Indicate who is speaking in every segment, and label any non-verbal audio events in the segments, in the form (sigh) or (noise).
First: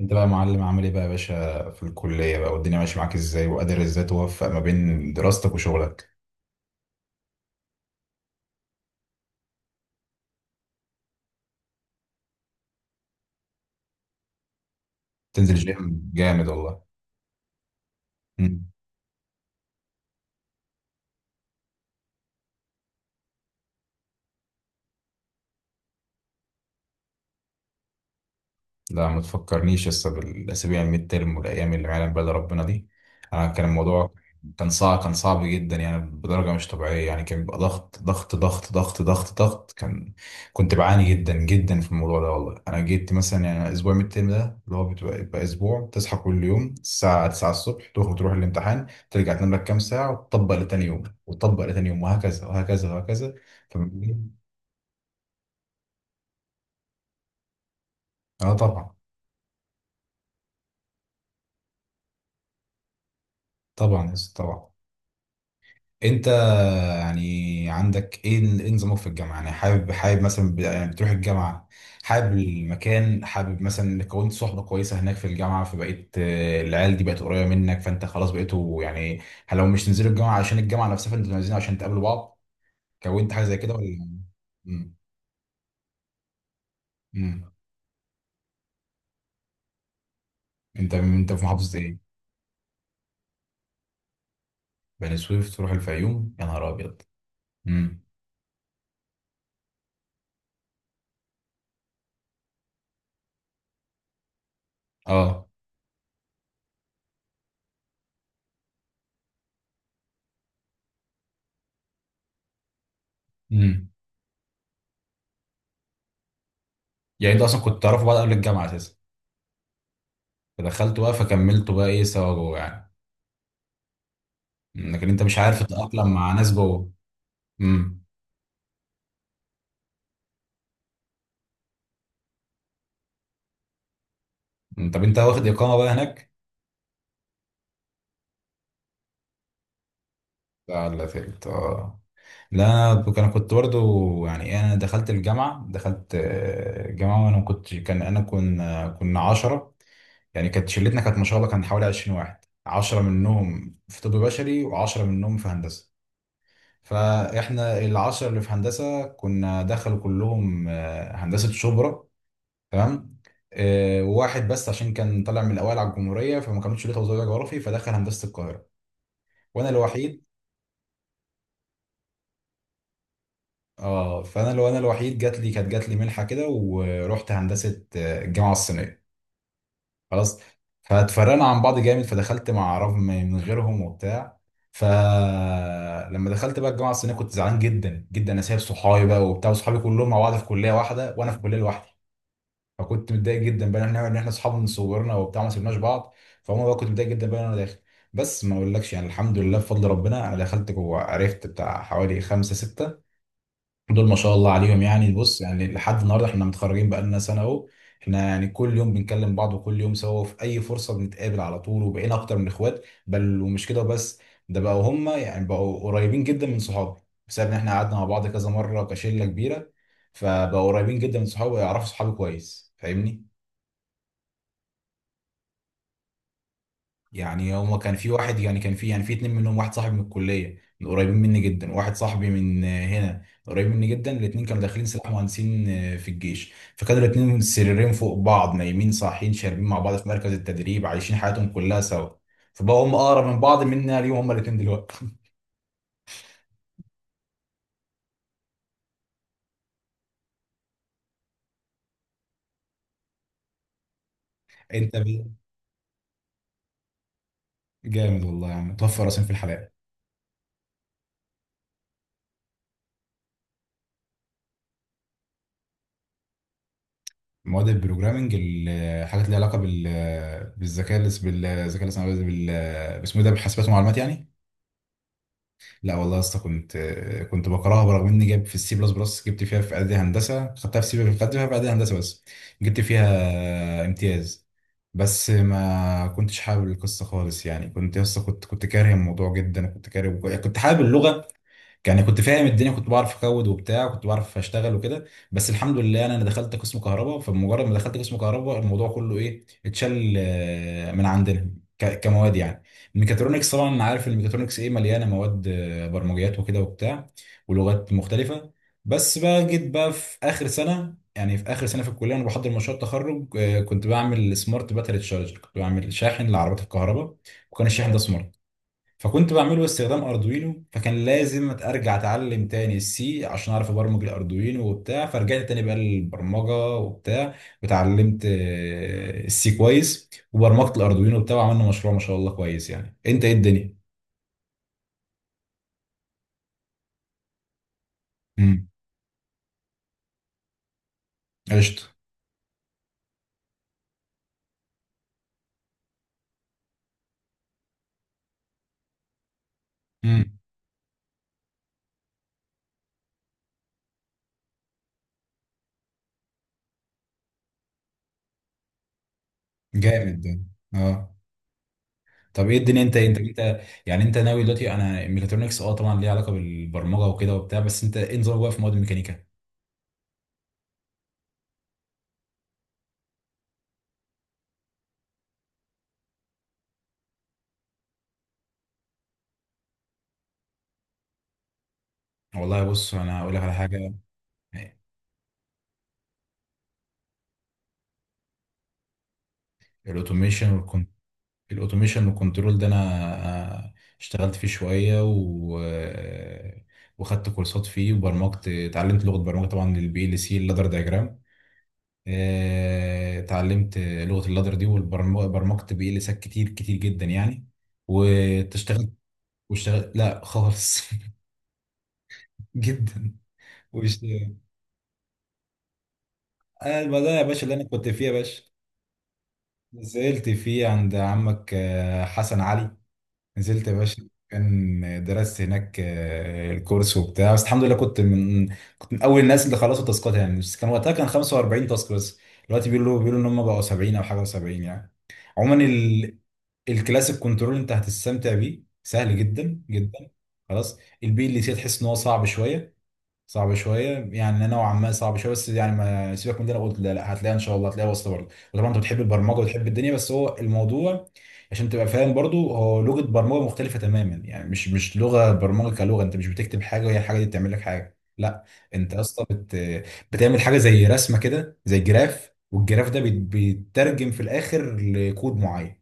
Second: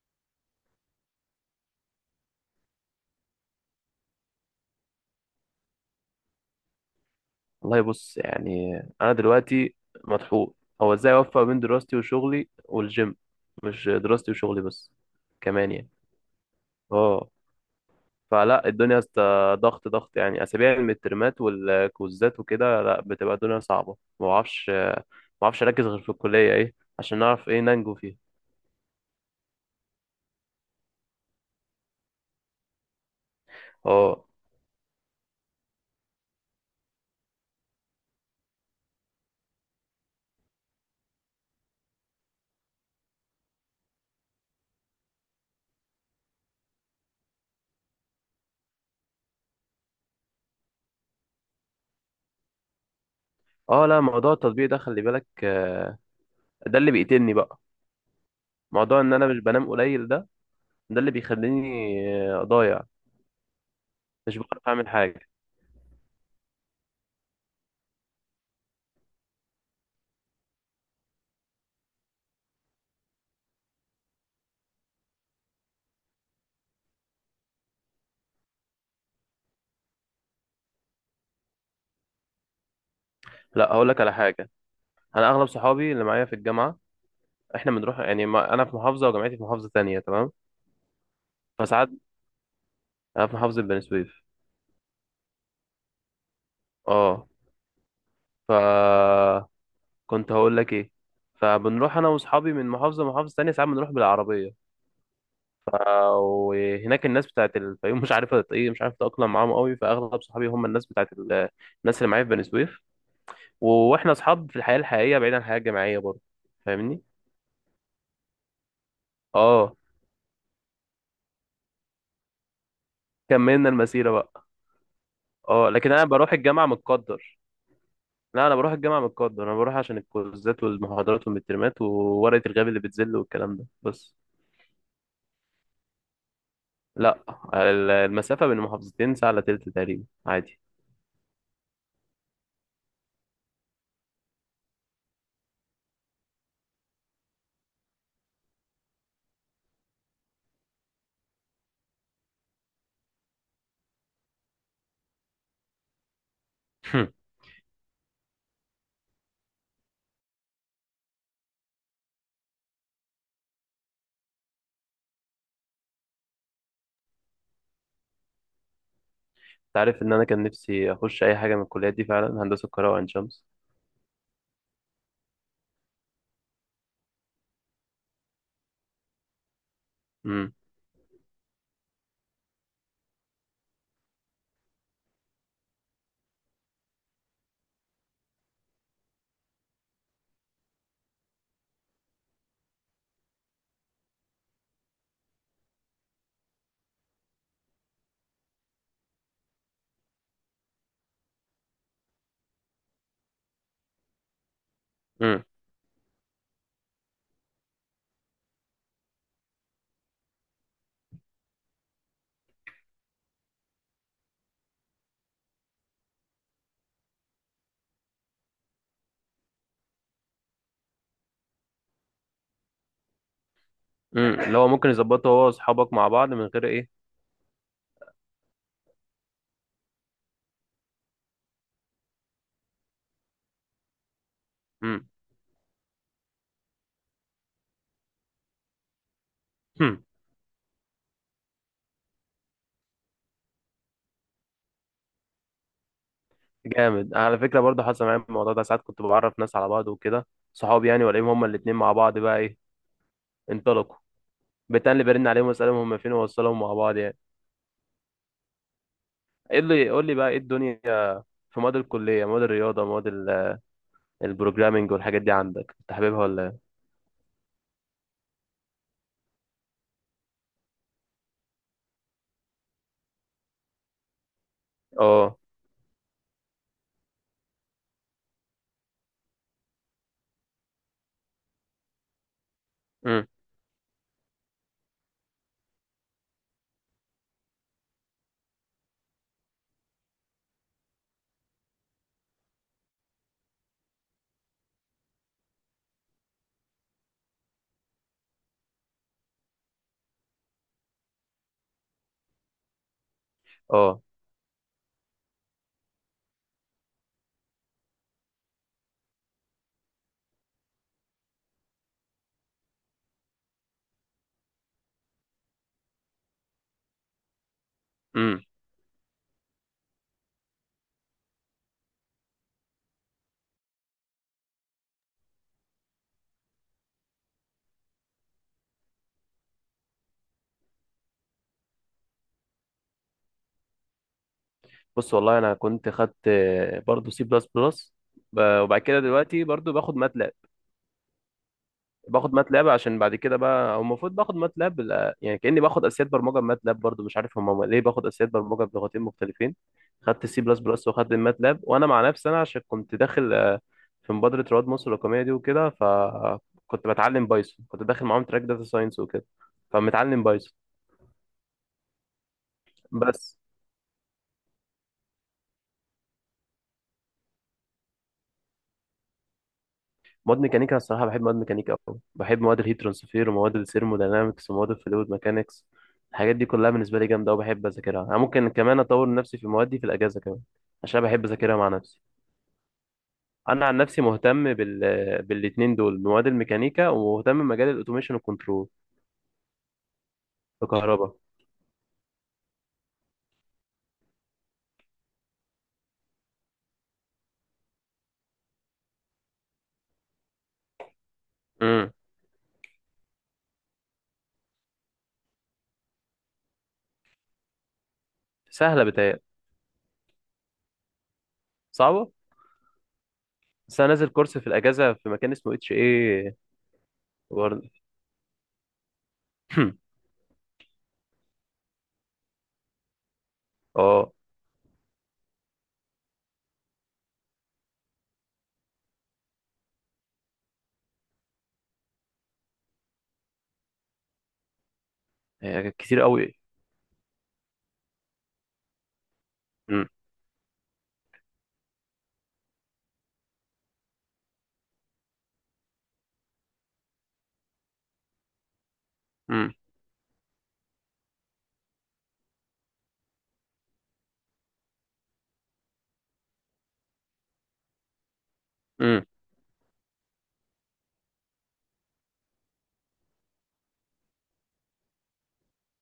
Speaker 1: انت بقى يا معلم عامل ايه بقى يا باشا في الكلية بقى والدنيا ماشية معاك ازاي وقادر ازاي توفق ما بين دراستك وشغلك؟
Speaker 2: والله بص انا دلوقتي مطحون. هو ازاي اوفق بين دراستي وشغلي والجيم؟ مش دراستي وشغلي بس،
Speaker 1: تنزل
Speaker 2: كمان
Speaker 1: جيم جامد والله.
Speaker 2: اه. فلا الدنيا ضغط يعني اسابيع المترمات والكوزات وكده. لا، بتبقى الدنيا صعبه، ما بعرفش اركز غير في الكليه، ايه عشان نعرف ايه ننجو فيها.
Speaker 1: لا ما تفكرنيش لسه بالاسابيع الميد ترم والايام اللي ما يعلم بها إلا ربنا دي. انا كان الموضوع
Speaker 2: اه.
Speaker 1: كان صعب، كان صعب جدا يعني بدرجه مش طبيعيه، يعني كان بيبقى ضغط ضغط ضغط ضغط ضغط ضغط، كان كنت بعاني جدا جدا في الموضوع ده والله. انا جيت مثلا يعني اسبوع الميد ترم ده اللي هو بيبقى اسبوع تصحى كل يوم الساعه 9 الصبح، تخرج تروح الامتحان، ترجع تنام لك كام ساعه وتطبق لتاني يوم، وتطبق لتاني يوم، وهكذا وهكذا وهكذا.
Speaker 2: اه لا، موضوع
Speaker 1: فبالليل-
Speaker 2: التطبيق ده خلي بالك آه، ده اللي بيقتلني بقى.
Speaker 1: اه طبعا.
Speaker 2: موضوع ان انا مش بنام قليل ده، ده اللي بيخليني آه، ضايع.
Speaker 1: طبعا يا
Speaker 2: مش
Speaker 1: أستاذ،
Speaker 2: بعرف
Speaker 1: طبعا.
Speaker 2: اعمل حاجه.
Speaker 1: انت يعني عندك ايه ايه نظامك في الجامعه؟ يعني حابب مثلا يعني بتروح الجامعه، حابب المكان، حابب مثلا انك كونت صحبه كويسه هناك في الجامعه، فبقيت العيال دي بقت قريبه منك فانت خلاص بقيتوا يعني لو مش تنزلوا الجامعه عشان الجامعه نفسها، فانتوا نازلين عشان تقابلوا بعض. كونت حاجه زي
Speaker 2: لا،
Speaker 1: كده
Speaker 2: هقول لك على
Speaker 1: ولا؟
Speaker 2: حاجه.
Speaker 1: امم.
Speaker 2: انا اغلب صحابي اللي معايا في الجامعه،
Speaker 1: امم.
Speaker 2: احنا بنروح ما انا في محافظه وجامعتي في محافظه تانية، تمام؟
Speaker 1: انت انت في محافظه
Speaker 2: فساعات
Speaker 1: ايه؟
Speaker 2: انا في محافظه بني سويف.
Speaker 1: بني سويف تروح الفيوم، يا نهار ابيض.
Speaker 2: اه.
Speaker 1: امم.
Speaker 2: ف كنت هقول لك ايه؟ فبنروح انا واصحابي من محافظه لمحافظه تانية، ساعات بنروح بالعربيه.
Speaker 1: اه.
Speaker 2: آه، وهناك الناس بتاعت الفيوم مش عارفه ايه، مش عارف اتاقلم معاهم قوي، فاغلب صحابي هم الناس بتاعت ال... الناس اللي معايا في بني سويف.
Speaker 1: امم.
Speaker 2: واحنا اصحاب في الحياه الحقيقيه، بعيد عن الحياه الجامعيه برضه، فاهمني؟
Speaker 1: يعني انت اصلا كنت تعرفوا بعض قبل الجامعه اساسا،
Speaker 2: اه،
Speaker 1: فدخلتوا بقى فكملتوا بقى ايه سوا جوه يعني.
Speaker 2: كملنا المسيره بقى.
Speaker 1: لكن انت مش عارف
Speaker 2: اه لكن انا
Speaker 1: تتأقلم مع
Speaker 2: بروح
Speaker 1: ناس
Speaker 2: الجامعه
Speaker 1: جوه.
Speaker 2: متقدر.
Speaker 1: امم.
Speaker 2: لا انا بروح الجامعه متقدر، انا بروح عشان الكوزات والمحاضرات والمترمات وورقه الغياب اللي بتزل والكلام ده بس.
Speaker 1: طب انت واخد إقامة بقى هناك؟
Speaker 2: لا، ال- المسافه بين محافظتين ساعه الا تلت تقريبا، عادي.
Speaker 1: لا. لا فهمت اه. لا انا انا كنت برضو يعني انا دخلت الجامعة، دخلت الجامعة وانا ما كنت كان انا كنا 10، يعني كانت شلتنا كانت ما شاء الله كان حوالي 20 واحد، 10 منهم في طب بشري و10 منهم في هندسة.
Speaker 2: (laughs) انت
Speaker 1: فاحنا العشرة اللي في هندسة كنا دخلوا كلهم هندسة شبرا. تمام. وواحد بس عشان كان طالع من الاوائل على الجمهوريه فما كانوش ليه توزيع جغرافي فدخل هندسه القاهره، وانا
Speaker 2: عارف ان
Speaker 1: الوحيد.
Speaker 2: انا كان نفسي اخش اي حاجه من الكليات دي فعلا، هندسه القاهره وعين شمس.
Speaker 1: اه فانا لو انا الوحيد جات لي، كانت جات لي منحه كده ورحت هندسه الجامعه الصينيه. خلاص.
Speaker 2: امم.
Speaker 1: فاتفرقنا عن بعض جامد فدخلت مع رغم من غيرهم وبتاع. فلما دخلت بقى الجامعه الصينيه كنت زعلان جدا جدا، انا سايب صحابي بقى وبتاع، وصحابي كلهم مع بعض في كليه واحده وانا في كليه لوحدي. فكنت متضايق جدا بقى ان احنا اصحاب من صغرنا وبتاع ما سيبناش بعض. فهم بقى كنت متضايق جدا بقى إن انا داخل. بس ما اقولكش يعني الحمد لله بفضل ربنا انا دخلت جوه عرفت بتاع حوالي خمسه سته. دول ما شاء الله عليهم، يعني بص
Speaker 2: امم.
Speaker 1: يعني لحد النهارده احنا متخرجين بقى لنا سنه اهو. احنا يعني كل يوم بنكلم بعض وكل يوم سوا، وفي اي فرصه بنتقابل على طول، وبقينا اكتر من اخوات، بل ومش كده بس، ده بقوا هم يعني بقوا قريبين جدا من صحابي، بسبب ان احنا قعدنا مع بعض كذا مره كشله كبيره. فبقوا قريبين جدا من صحابي ويعرفوا صحابي كويس، فاهمني.
Speaker 2: امم، اللي هو ممكن يظبطه هو واصحابك مع بعض من غير ايه.
Speaker 1: يعني هما كان في واحد، يعني كان في في اتنين منهم، واحد صاحبي من الكلية، من قريبين مني جدا، وواحد صاحبي من هنا قريب مني جدا، الاتنين كانوا داخلين سلاح
Speaker 2: امم.
Speaker 1: مهندسين في الجيش، فكانوا الاتنين السريرين فوق بعض، نايمين صاحيين شاربين مع بعض في
Speaker 2: (laughs)
Speaker 1: مركز التدريب، عايشين حياتهم كلها سوا. فبقوا هم اقرب من بعض مننا ليهم هما الاتنين دلوقتي.
Speaker 2: جامد على فكره، برضه حصل معايا الموضوع ده. ساعات كنت بعرف ناس على بعض وكده، صحابي يعني، والاقيهم هما الاتنين مع بعض بقى ايه، انطلقوا.
Speaker 1: (laughs) انت
Speaker 2: بتقل برن
Speaker 1: بيه
Speaker 2: عليهم واسالهم هما فين واوصلهم مع بعض يعني.
Speaker 1: جامد والله يا عم، توفى راسين في الحلقة.
Speaker 2: قول لي، قول لي بقى ايه الدنيا في مواد الكليه، مواد الرياضه، مواد البروجرامينج والحاجات دي، عندك كنت حاببها ولا إيه؟
Speaker 1: مواد البروجرامنج، الحاجات اللي ليها علاقة بال، بالذكاء بالذكاء الاصطناعي، بال، باسمه ده، بالحاسبات والمعلومات يعني.
Speaker 2: اه.
Speaker 1: لا والله يا اسطى كنت، كنت بكرهها برغم اني جايب في السي بلس بلس، جبت فيها في اعدادي هندسه، خدتها في سي، خدت فيها في اعدادي هندسه بس، جبت
Speaker 2: امم.
Speaker 1: فيها امتياز. بس ما كنتش حابب القصه خالص يعني، كنت يا اسطى كنت كاره الموضوع جدا، كنت كاره، كنت حابب اللغه. يعني كنت فاهم الدنيا، كنت بعرف اكود وبتاع، كنت بعرف اشتغل وكده. بس الحمد لله انا دخلت قسم كهرباء، فمجرد ما دخلت قسم كهرباء الموضوع كله ايه اتشال من عندنا كمواد يعني. الميكاترونكس طبعا أنا
Speaker 2: اه.
Speaker 1: عارف الميكاترونكس ايه، مليانه مواد برمجيات وكده وبتاع، ولغات مختلفه. بس بقى جيت بقى في اخر سنه، يعني في اخر سنه في الكليه وانا بحضر مشروع التخرج، كنت بعمل سمارت باتري تشارج، كنت بعمل شاحن لعربيات الكهرباء، وكان الشاحن ده سمارت.
Speaker 2: امم.
Speaker 1: فكنت بعمله استخدام اردوينو، فكان لازم ارجع اتعلم تاني السي عشان اعرف ابرمج الاردوينو وبتاع، فرجعت تاني بقى للبرمجه وبتاع، وتعلمت السي كويس وبرمجت الاردوينو وبتاع، وعملنا مشروع ما شاء الله كويس يعني. انت ايه الدنيا؟
Speaker 2: بص والله انا كنت خدت برضو سي بلس بلس.
Speaker 1: امم.
Speaker 2: وبعد كده دلوقتي برضو باخد ماتلاب.
Speaker 1: قشطه.
Speaker 2: باخد ماتلاب عشان بعد كده بقى، او المفروض باخد ماتلاب. يعني كاني باخد اساسيات برمجه بماتلاب برضو، مش عارف هم ليه باخد اساسيات برمجه بلغتين مختلفين. خدت
Speaker 1: امم.
Speaker 2: سي بلس بلس وخدت الماتلاب، وانا مع نفسي انا عشان كنت داخل آه، في مبادره رواد مصر الرقميه دي وكده، فكنت بتعلم بايثون، كنت داخل معاهم تراك داتا ساينس وكده،
Speaker 1: جامد
Speaker 2: فمتعلم
Speaker 1: ده.
Speaker 2: بايثون.
Speaker 1: اه. طب ايه الدنيا انت انت
Speaker 2: بس
Speaker 1: انت، يعني انت ناوي دلوقتي، انا ميكاترونكس اه طبعا ليها علاقه بالبرمجه وكده وبتاع، بس انت ايه نظامك بقى في مواد الميكانيكا؟
Speaker 2: مواد ميكانيكا الصراحة بحب مواد ميكانيكا أوي، بحب مواد الهيت ترانسفير ومواد الثيرموداينامكس ومواد الفلويد ميكانكس. الحاجات دي كلها بالنسبة لي جامدة وبحب أذاكرها، أنا ممكن كمان أطور نفسي في المواد دي في الأجازة كمان، عشان بحب أذاكرها مع نفسي.
Speaker 1: والله بص انا هقول لك على
Speaker 2: أنا عن
Speaker 1: حاجه.
Speaker 2: نفسي مهتم
Speaker 1: آه،
Speaker 2: بال... بالاتنين دول، مواد الميكانيكا، ومهتم بمجال الأوتوميشن والكنترول
Speaker 1: الاوتوميشن.
Speaker 2: الكهرباء.
Speaker 1: الاوتوميشن والكنترول ده انا اشتغلت فيه شويه و، وخدت كورسات فيه وبرمجت، اتعلمت لغه برمجه طبعا للبي ال سي، اللادر دايجرام.
Speaker 2: امم.
Speaker 1: اتعلمت لغه اللادر دي وبرمجت بي ال سات كتير كتير جدا يعني.
Speaker 2: سهلة
Speaker 1: واشتغلت.
Speaker 2: بتهيألي.
Speaker 1: واشتغلت لا خالص. (laughs)
Speaker 2: صعبة.
Speaker 1: جدا.
Speaker 2: بس أنا نازل
Speaker 1: واشتغلت
Speaker 2: كورس في الأجازة في مكان اسمه اتش ايه
Speaker 1: انا المزرعه يا باشا اللي انا
Speaker 2: ورد.
Speaker 1: كنت فيها يا باشا،
Speaker 2: (clears throat)
Speaker 1: نزلت فيه عند عمك حسن علي. نزلت يا باشا،
Speaker 2: اه.
Speaker 1: كان درست هناك الكورس وبتاع. بس الحمد لله كنت من، كنت من اول الناس اللي خلصوا تاسكات يعني، بس كان وقتها كان 45 تاسك بس. دلوقتي بيقولوا ان هم بقوا 70 او حاجه و70 يعني. عموما
Speaker 2: هي كتير
Speaker 1: ال...
Speaker 2: أوي.
Speaker 1: الكلاسيك كنترول انت هتستمتع بيه، سهل جدا
Speaker 2: امم.
Speaker 1: جدا. خلاص. البي ال سي تحس ان هو صعب شويه، صعب شويه، يعني نوعا ما صعب شويه، بس يعني ما سيبك من ده انا قلت لا لا هتلاقيها ان شاء الله، هتلاقيها واصله برضه. وطبعا انت بتحب البرمجه وتحب الدنيا، بس هو الموضوع عشان تبقى فاهم برضه، هو لغه برمجه مختلفه تماما، يعني مش لغه برمجه كلغه، انت مش بتكتب حاجه وهي الحاجه دي بتعمل لك حاجه، لا. انت
Speaker 2: امم.
Speaker 1: اصلا بت...، بتعمل حاجه زي رسمه كده، زي جراف، والجراف ده بيترجم في الاخر لكود معين،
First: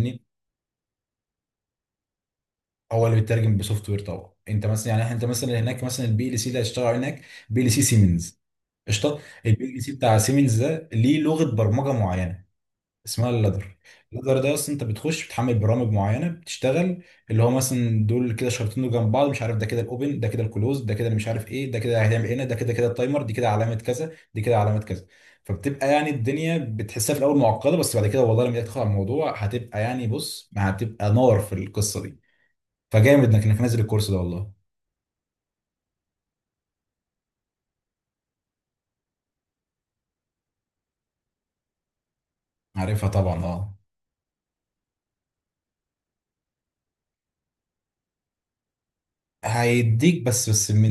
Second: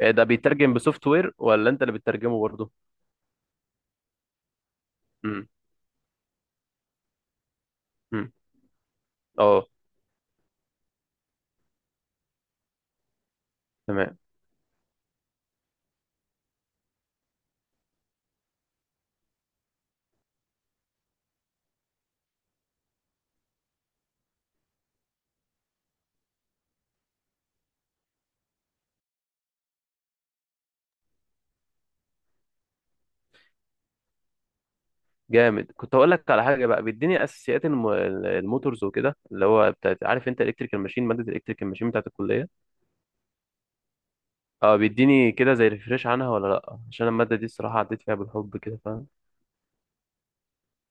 Speaker 2: إيه ده، بيترجم بسوفت وير ولا انت اللي بتترجمه برضه؟
Speaker 1: هو اللي بيترجم بسوفت وير طبعا. انت مثلا يعني انت
Speaker 2: امم.
Speaker 1: مثلا هناك مثلا البي ال سي اللي هتشتغل هناك، بي ال سي
Speaker 2: امم.
Speaker 1: سيمنز. قشطه.
Speaker 2: اه.
Speaker 1: البي ال سي بتاع سيمنز ده ليه لغه برمجه معينه، اسمها اللادر.
Speaker 2: تمام.
Speaker 1: اللادر ده اصلا انت بتخش بتحمل برامج معينه بتشتغل، اللي هو مثلا دول كده شرطين دول جنب بعض، مش عارف ده كده الاوبن، ده كده الكلوز، ده كده اللي مش عارف ايه، ده كده هيعمل إيه هنا، ده كده كده التايمر، دي كده علامه كذا، دي كده علامه كذا. فبتبقى يعني الدنيا بتحسها في الاول معقده، بس بعد كده والله لما تدخل على الموضوع هتبقى يعني، بص ما هتبقى نار في القصه دي. فجامد انك، انك نازل الكورس ده والله.
Speaker 2: جامد. كنت هقول لك على حاجه بقى، بيديني اساسيات الموتورز وكده اللي هو بتاعت، عارف انت الكتريكال ماشين، ماده الكتريكال ماشين بتاعت الكليه؟
Speaker 1: عارفها طبعا اه.
Speaker 2: اه، بيديني كده زي ريفريش عنها ولا لا؟ عشان الماده دي الصراحه عديت فيها بالحب كده، فاهم؟
Speaker 1: هيديك بس، بس من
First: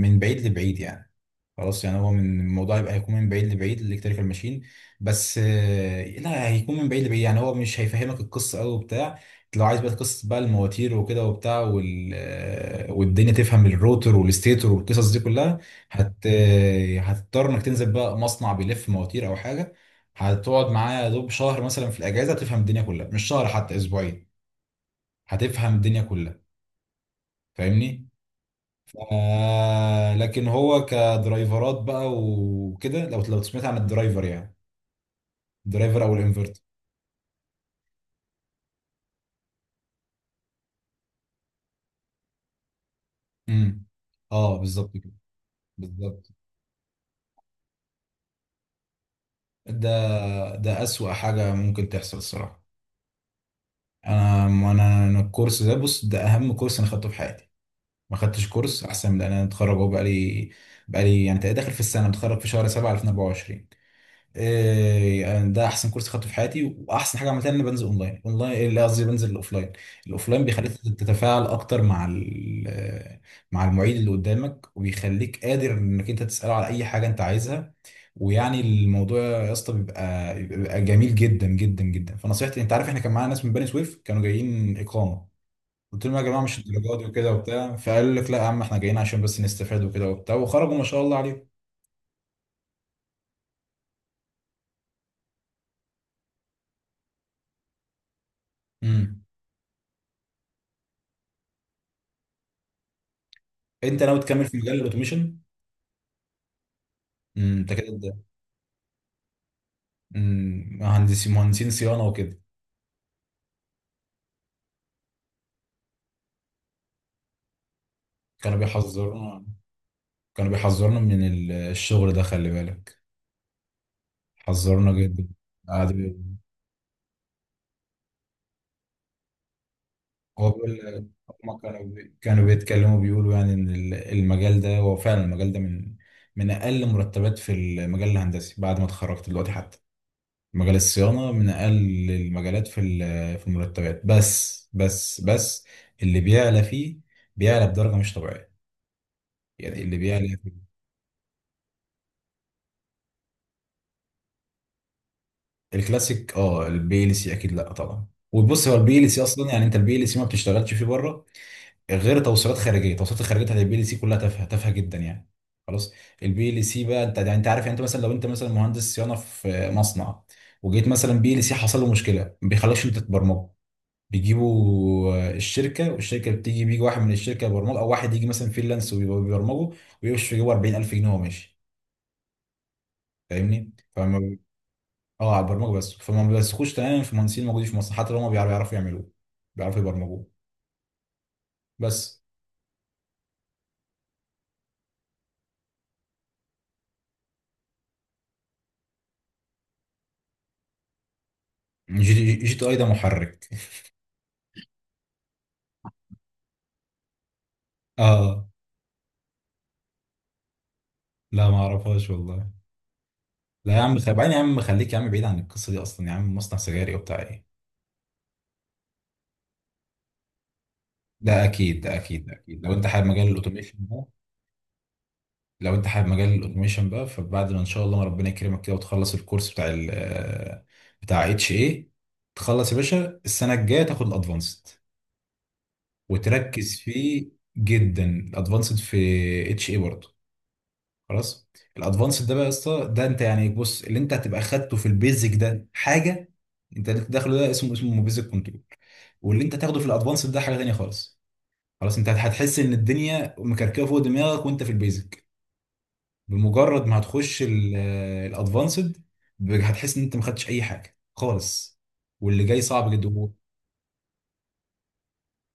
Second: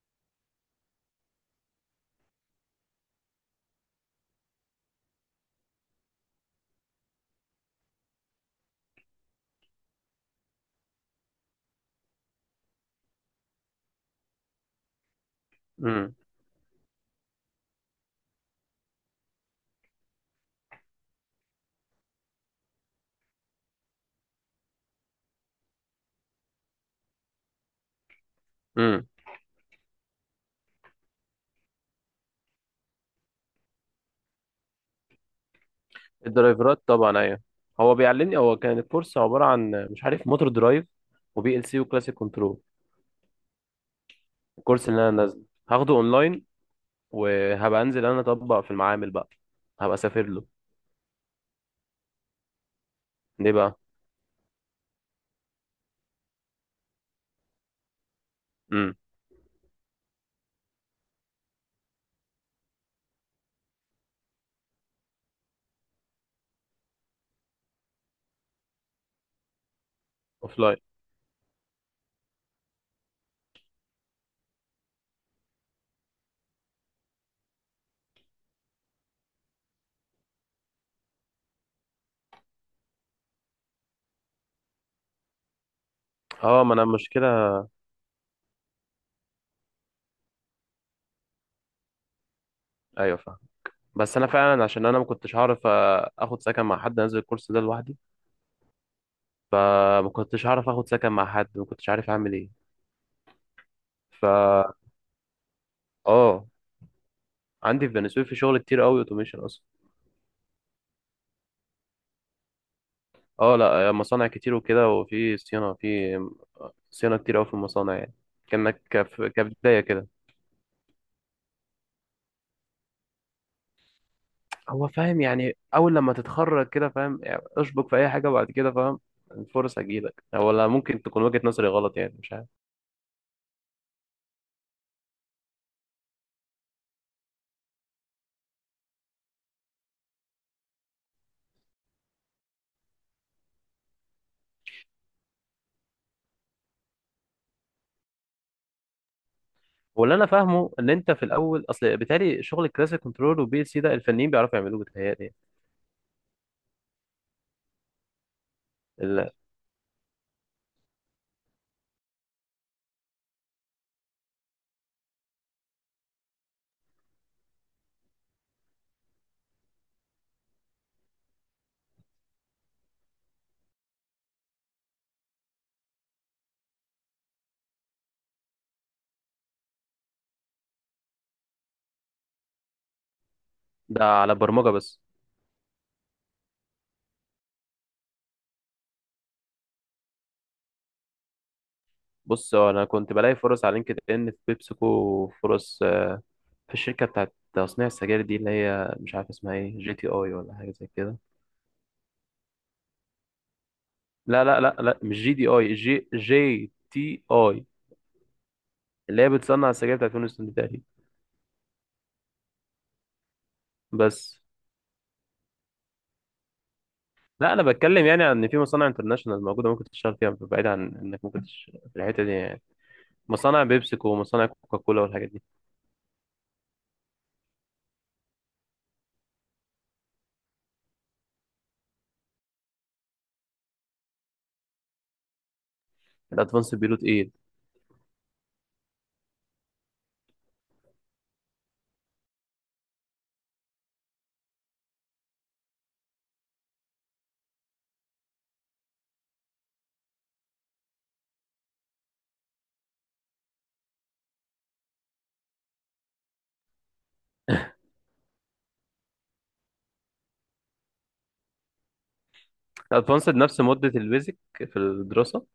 Speaker 1: من بعيد لبعيد يعني. خلاص يعني هو من الموضوع يبقى هيكون من بعيد لبعيد، الالكتريكال ماشين. بس لا هيكون من بعيد لبعيد، يعني هو مش هيفهمك القصه قوي وبتاع. لو عايز بقى قصه بقى المواتير وكده وبتاع وال والدنيا تفهم الروتر والستيتور والقصص دي كلها، هت
Speaker 2: امم.
Speaker 1: آه، هتضطر انك تنزل بقى مصنع بيلف مواتير او حاجه، هتقعد معاه يا دوب شهر مثلا في الاجازه تفهم الدنيا كلها، مش شهر حتى اسبوعين، هتفهم الدنيا كلها، فاهمني.
Speaker 2: امم.
Speaker 1: آه لكن هو كدرايفرات بقى وكده، لو سمعت عن الدرايفر يعني، الدرايفر او الانفرتر.
Speaker 2: الدرايفرات طبعا ايوه. هو بيعلمني، هو كان الكورس عباره عن مش عارف موتور درايف وبي ال سي وكلاسيك كنترول.
Speaker 1: امم. اه
Speaker 2: الكورس
Speaker 1: بالظبط
Speaker 2: اللي انا
Speaker 1: كده.
Speaker 2: نازله هاخده
Speaker 1: بالظبط.
Speaker 2: اونلاين، وهبقى انزل انا اطبق في المعامل بقى.
Speaker 1: ده،
Speaker 2: هبقى اسافر له.
Speaker 1: ده اسوأ حاجة ممكن تحصل الصراحة.
Speaker 2: ليه بقى؟
Speaker 1: انا الكورس ده، بص ده اهم كورس انا خدته في حياتي، ما خدتش كورس
Speaker 2: امم.
Speaker 1: احسن من ده. انا متخرج اهو بقالي، بقالي يعني تقريبا داخل في السنة، متخرج في شهر 7 2024. إيه يعني ده احسن كورس خدته في حياتي، واحسن حاجه عملتها ان انا بنزل اونلاين، اونلاين إيه اللي قصدي، بنزل الاوفلاين. الاوفلاين
Speaker 2: اوف
Speaker 1: بيخليك
Speaker 2: لاين.
Speaker 1: تتفاعل اكتر مع مع المعيد اللي قدامك، وبيخليك قادر انك انت تساله على اي حاجه انت عايزها، ويعني الموضوع يا اسطى بيبقى، بيبقى جميل جدا جدا جدا. فنصيحتي، انت عارف احنا كان معانا ناس من بني سويف كانوا جايين اقامه، قلت لهم يا جماعه مش
Speaker 2: اه، ما انا
Speaker 1: الدرجات دي
Speaker 2: المشكله،
Speaker 1: وكده وبتاع، فقالوا لك لا يا عم احنا جايين عشان بس نستفاد وكده وبتاع، وخرجوا ما شاء الله عليهم.
Speaker 2: ايوه فاهم، بس انا فعلا عشان انا ما كنتش هعرف آه، اخد سكن مع حد انزل الكورس ده لوحدي.
Speaker 1: امم.
Speaker 2: فما كنتش هعرف اخد سكن مع حد، ما كنتش عارف اعمل ايه.
Speaker 1: انت ناوي تكمل في
Speaker 2: فا
Speaker 1: مجال الاوتوميشن؟
Speaker 2: اه.
Speaker 1: انت
Speaker 2: عندي في بني
Speaker 1: كده.
Speaker 2: سويف في شغل كتير قوي اوتوميشن اصلا.
Speaker 1: أمم، مهندسين، مهندسين صيانة وكده.
Speaker 2: اه لا آه، مصانع كتير وكده، وفي صيانه، في صيانه كتير قوي في المصانع يعني.
Speaker 1: كانوا
Speaker 2: كانك
Speaker 1: بيحذرونا.
Speaker 2: كبدايه كده،
Speaker 1: كانوا بيحذرونا من الشغل ده، خلي بالك،
Speaker 2: هو
Speaker 1: حذرونا
Speaker 2: فاهم
Speaker 1: جدا.
Speaker 2: يعني،
Speaker 1: قعدوا
Speaker 2: اول لما
Speaker 1: بي-
Speaker 2: تتخرج كده فاهم يعني، اشبك في اي حاجه بعد كده فاهم، الفرصه تجيلك،
Speaker 1: هو
Speaker 2: ولا ممكن
Speaker 1: بيقول،
Speaker 2: تكون وجهه
Speaker 1: هما
Speaker 2: نظري غلط يعني، مش
Speaker 1: كانوا
Speaker 2: عارف.
Speaker 1: بيتكلموا بيقولوا يعني ان المجال ده هو فعلا، المجال ده من، من اقل مرتبات في المجال الهندسي بعد ما اتخرجت دلوقتي حتى. مجال الصيانة من اقل المجالات في في المرتبات، بس بس بس اللي بيعلى فيه، بيعلى بدرجة مش طبيعية يعني، اللي
Speaker 2: واللي انا
Speaker 1: بيعلى.
Speaker 2: فاهمه ان انت في الاول اصل بالتالي شغل الكلاسيك كنترول والبي ال سي ده الفنيين بيعرفوا يعملوه بتهيألي يعني.
Speaker 1: الكلاسيك اه البي ال سي اكيد، لا طبعا، وبص هو البي ال سي
Speaker 2: ال-.
Speaker 1: اصلا يعني، انت البي ال سي ما بتشتغلش فيه بره غير توصيلات خارجيه، التوصيلات الخارجيه بتاعت البي ال سي كلها تافهه، تافهه جدا يعني، خلاص. البي ال سي بقى انت يعني، انت عارف يعني، انت مثلا لو انت مثلا مهندس صيانه في مصنع وجيت مثلا بي ال سي حصل له مشكله، ما بيخلوكش انت تبرمجه، بيجيبوا الشركه، والشركه بتيجي، بيجي واحد من الشركه يبرمجه، او واحد يجي مثلا فريلانس وبيبرمجه ويمشي يجيبه 40,000 جنيه وهو ماشي، فاهمني.
Speaker 2: ده على
Speaker 1: اه
Speaker 2: برمجه بس.
Speaker 1: على البرمجه بس، فما بيثقوش تماما في المهندسين الموجودين في مصر، حتى لو هم بيعرفوا، يعرفوا يعملوه، بيعرفوا يبرمجوه بس.
Speaker 2: بص هو انا كنت بلاقي فرص على لينكد ان في بيبسيكو، وفرص آه، في الشركه بتاعت تصنيع السجاير دي، اللي هي مش عارف اسمها ايه، جي تي اي ولا حاجه زي كده.
Speaker 1: جي تي اي ده محرك. (laughs)
Speaker 2: لا مش جي دي اي، جي جي تي اي،
Speaker 1: اه
Speaker 2: اللي هي بتصنع السجاير بتاعت وينستون دي تقريبا.
Speaker 1: لا ما اعرفهاش والله. لا يا عم، بعدين يا
Speaker 2: بس
Speaker 1: عم خليك يا عم بعيد عن القصه دي اصلا يا عم، مصنع سجاري وبتاع ايه.
Speaker 2: لا انا بتكلم يعني عن ان في مصانع انترناشونال موجوده ممكن تشتغل فيها، بعيد عن انك ممكن
Speaker 1: ده
Speaker 2: تش...
Speaker 1: اكيد ده
Speaker 2: في الحته
Speaker 1: اكيد
Speaker 2: دي
Speaker 1: ده
Speaker 2: يعني.
Speaker 1: اكيد لو انت حابب مجال
Speaker 2: مصانع
Speaker 1: الاوتوميشن بقى.
Speaker 2: بيبسيكو ومصانع كوكاكولا والحاجات دي.
Speaker 1: لو انت حابب مجال الاوتوميشن بقى، فبعد ما ان شاء الله ما ربنا يكرمك كده وتخلص الكورس بتاع ال، بتاع اتش اي، تخلص يا باشا السنه الجايه تاخد الادفانسد، وتركز
Speaker 2: الادفانسد بيقولوا
Speaker 1: فيه
Speaker 2: تقيل.
Speaker 1: جدا، الادفانسد في اتش اي برضه. خلاص. الادفانسد ده بقى يا اسطى ده انت يعني بص، اللي انت هتبقى خدته في البيزك ده حاجه، انت اللي أنت داخله ده اسمه، اسمه بيزك كنترول، واللي انت تاخده في الادفانسد ده حاجه تانيه خالص. خلاص. انت هتحس ان الدنيا مكركبه فوق دماغك وانت في البيزك، بمجرد ما هتخش الادفانسد هتحس ان انت ما خدتش اي حاجه خالص، واللي جاي صعب جدا.
Speaker 2: الادفانسد نفس مده البيزك في الدراسه؟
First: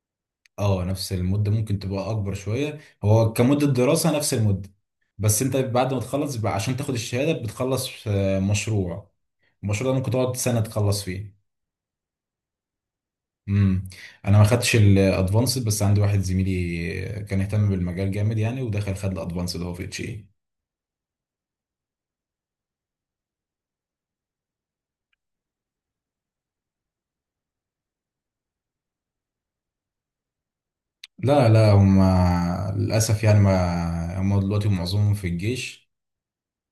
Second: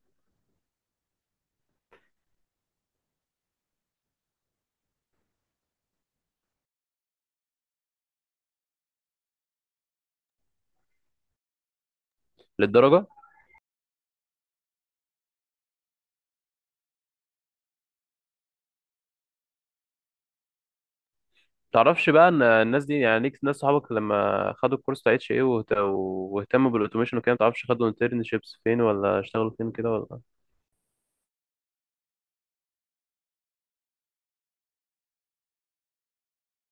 Speaker 1: اه نفس المدة، ممكن تبقى أكبر شوية، هو كمدة دراسة نفس المدة، بس أنت بعد ما تخلص بقى عشان تاخد الشهادة، بتخلص مشروع، المشروع ده ممكن تقعد سنة تخلص فيه.
Speaker 2: للدرجه؟
Speaker 1: امم. أنا ما خدتش الأدفانسد، بس عندي واحد زميلي كان اهتم بالمجال جامد يعني، ودخل خد الأدفانسد هو في اتش اي.
Speaker 2: تعرفش بقى ان الناس دي يعني، ليك ناس صحابك لما خدوا الكورس بتاع اتش ايه واهتموا بالاوتوميشن وكده، ما تعرفش خدوا انترنشيبس فين، ولا اشتغلوا فين كده ولا؟
Speaker 1: لا لا هم، للأسف يعني، ما هم دلوقتي معظمهم في الجيش،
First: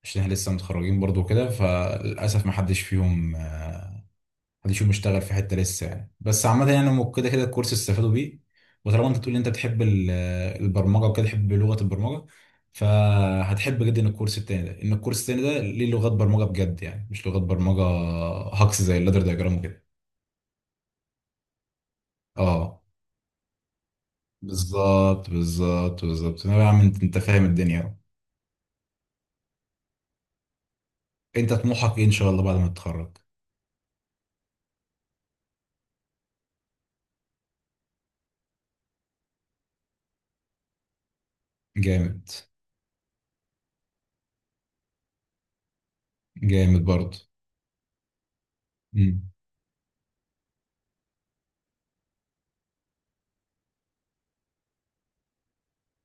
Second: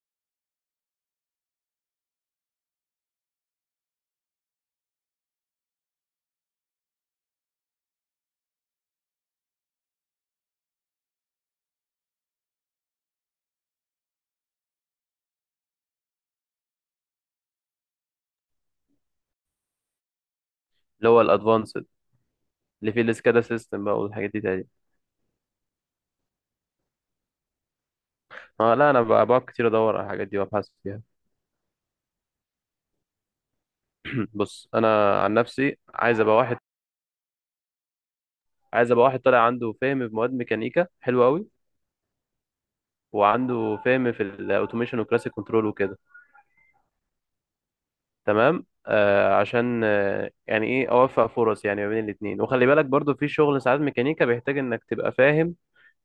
Speaker 1: عشان احنا لسه متخرجين برضو كده، فللأسف ما حدش فيهم، محدش فيهم اشتغل في حته لسه يعني، بس عامه يعني هم كده كده الكورس استفادوا بيه. وطالما انت بتقول ان انت بتحب البرمجه وكده، تحب لغه البرمجه، فهتحب جدا الكورس التاني ده، ان الكورس التاني ده ليه لغات برمجه بجد يعني، مش لغات برمجه هكس زي اللادر دايجرام وكده.
Speaker 2: اللي هو الادفانسد
Speaker 1: اه
Speaker 2: اللي فيه السكادا سيستم بقى والحاجات دي تاني.
Speaker 1: بالظبط بالظبط بالظبط. انا يا عم انت انت فاهم الدنيا اهو.
Speaker 2: اه لا انا بقى بقعد كتير ادور على الحاجات دي وابحث فيها.
Speaker 1: انت طموحك ايه ان شاء الله بعد ما تتخرج؟
Speaker 2: بص انا عن نفسي عايز ابقى واحد، عايز ابقى واحد طالع عنده فهم في مواد ميكانيكا حلو قوي،
Speaker 1: جامد.
Speaker 2: وعنده فهم في الاوتوميشن وكلاسيك كنترول وكده.
Speaker 1: جامد برضه.
Speaker 2: تمام آه، عشان آه يعني ايه، اوفق فرص يعني ما بين الاثنين. وخلي بالك برضو في شغل ساعات ميكانيكا بيحتاج انك تبقى فاهم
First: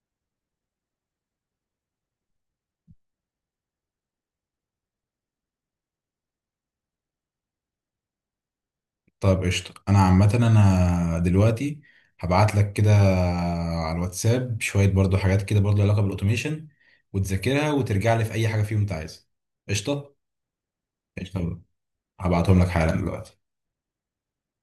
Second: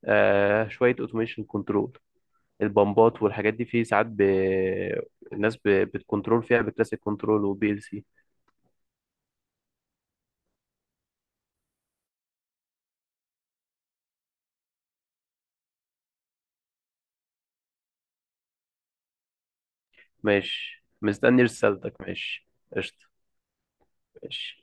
Speaker 2: آه شويه اوتوميشن كنترول، البمبات والحاجات دي في ساعات ب... الناس ب... بتكنترول فيها بكلاسيك كنترول وبي ال سي.
Speaker 1: طيب قشطة. أنا عامة أنا دلوقتي هبعت لك كده على الواتساب شوية برضو حاجات كده برضو علاقة بالأوتوميشن، وتذاكرها وترجع لي في أي حاجة فيهم أنت عايزها. قشطة.
Speaker 2: ماشي، مستني
Speaker 1: قشطة.
Speaker 2: رسالتك، ماشي.
Speaker 1: هبعتهم لك حالا
Speaker 2: قشطه.
Speaker 1: دلوقتي.
Speaker 2: ماشي.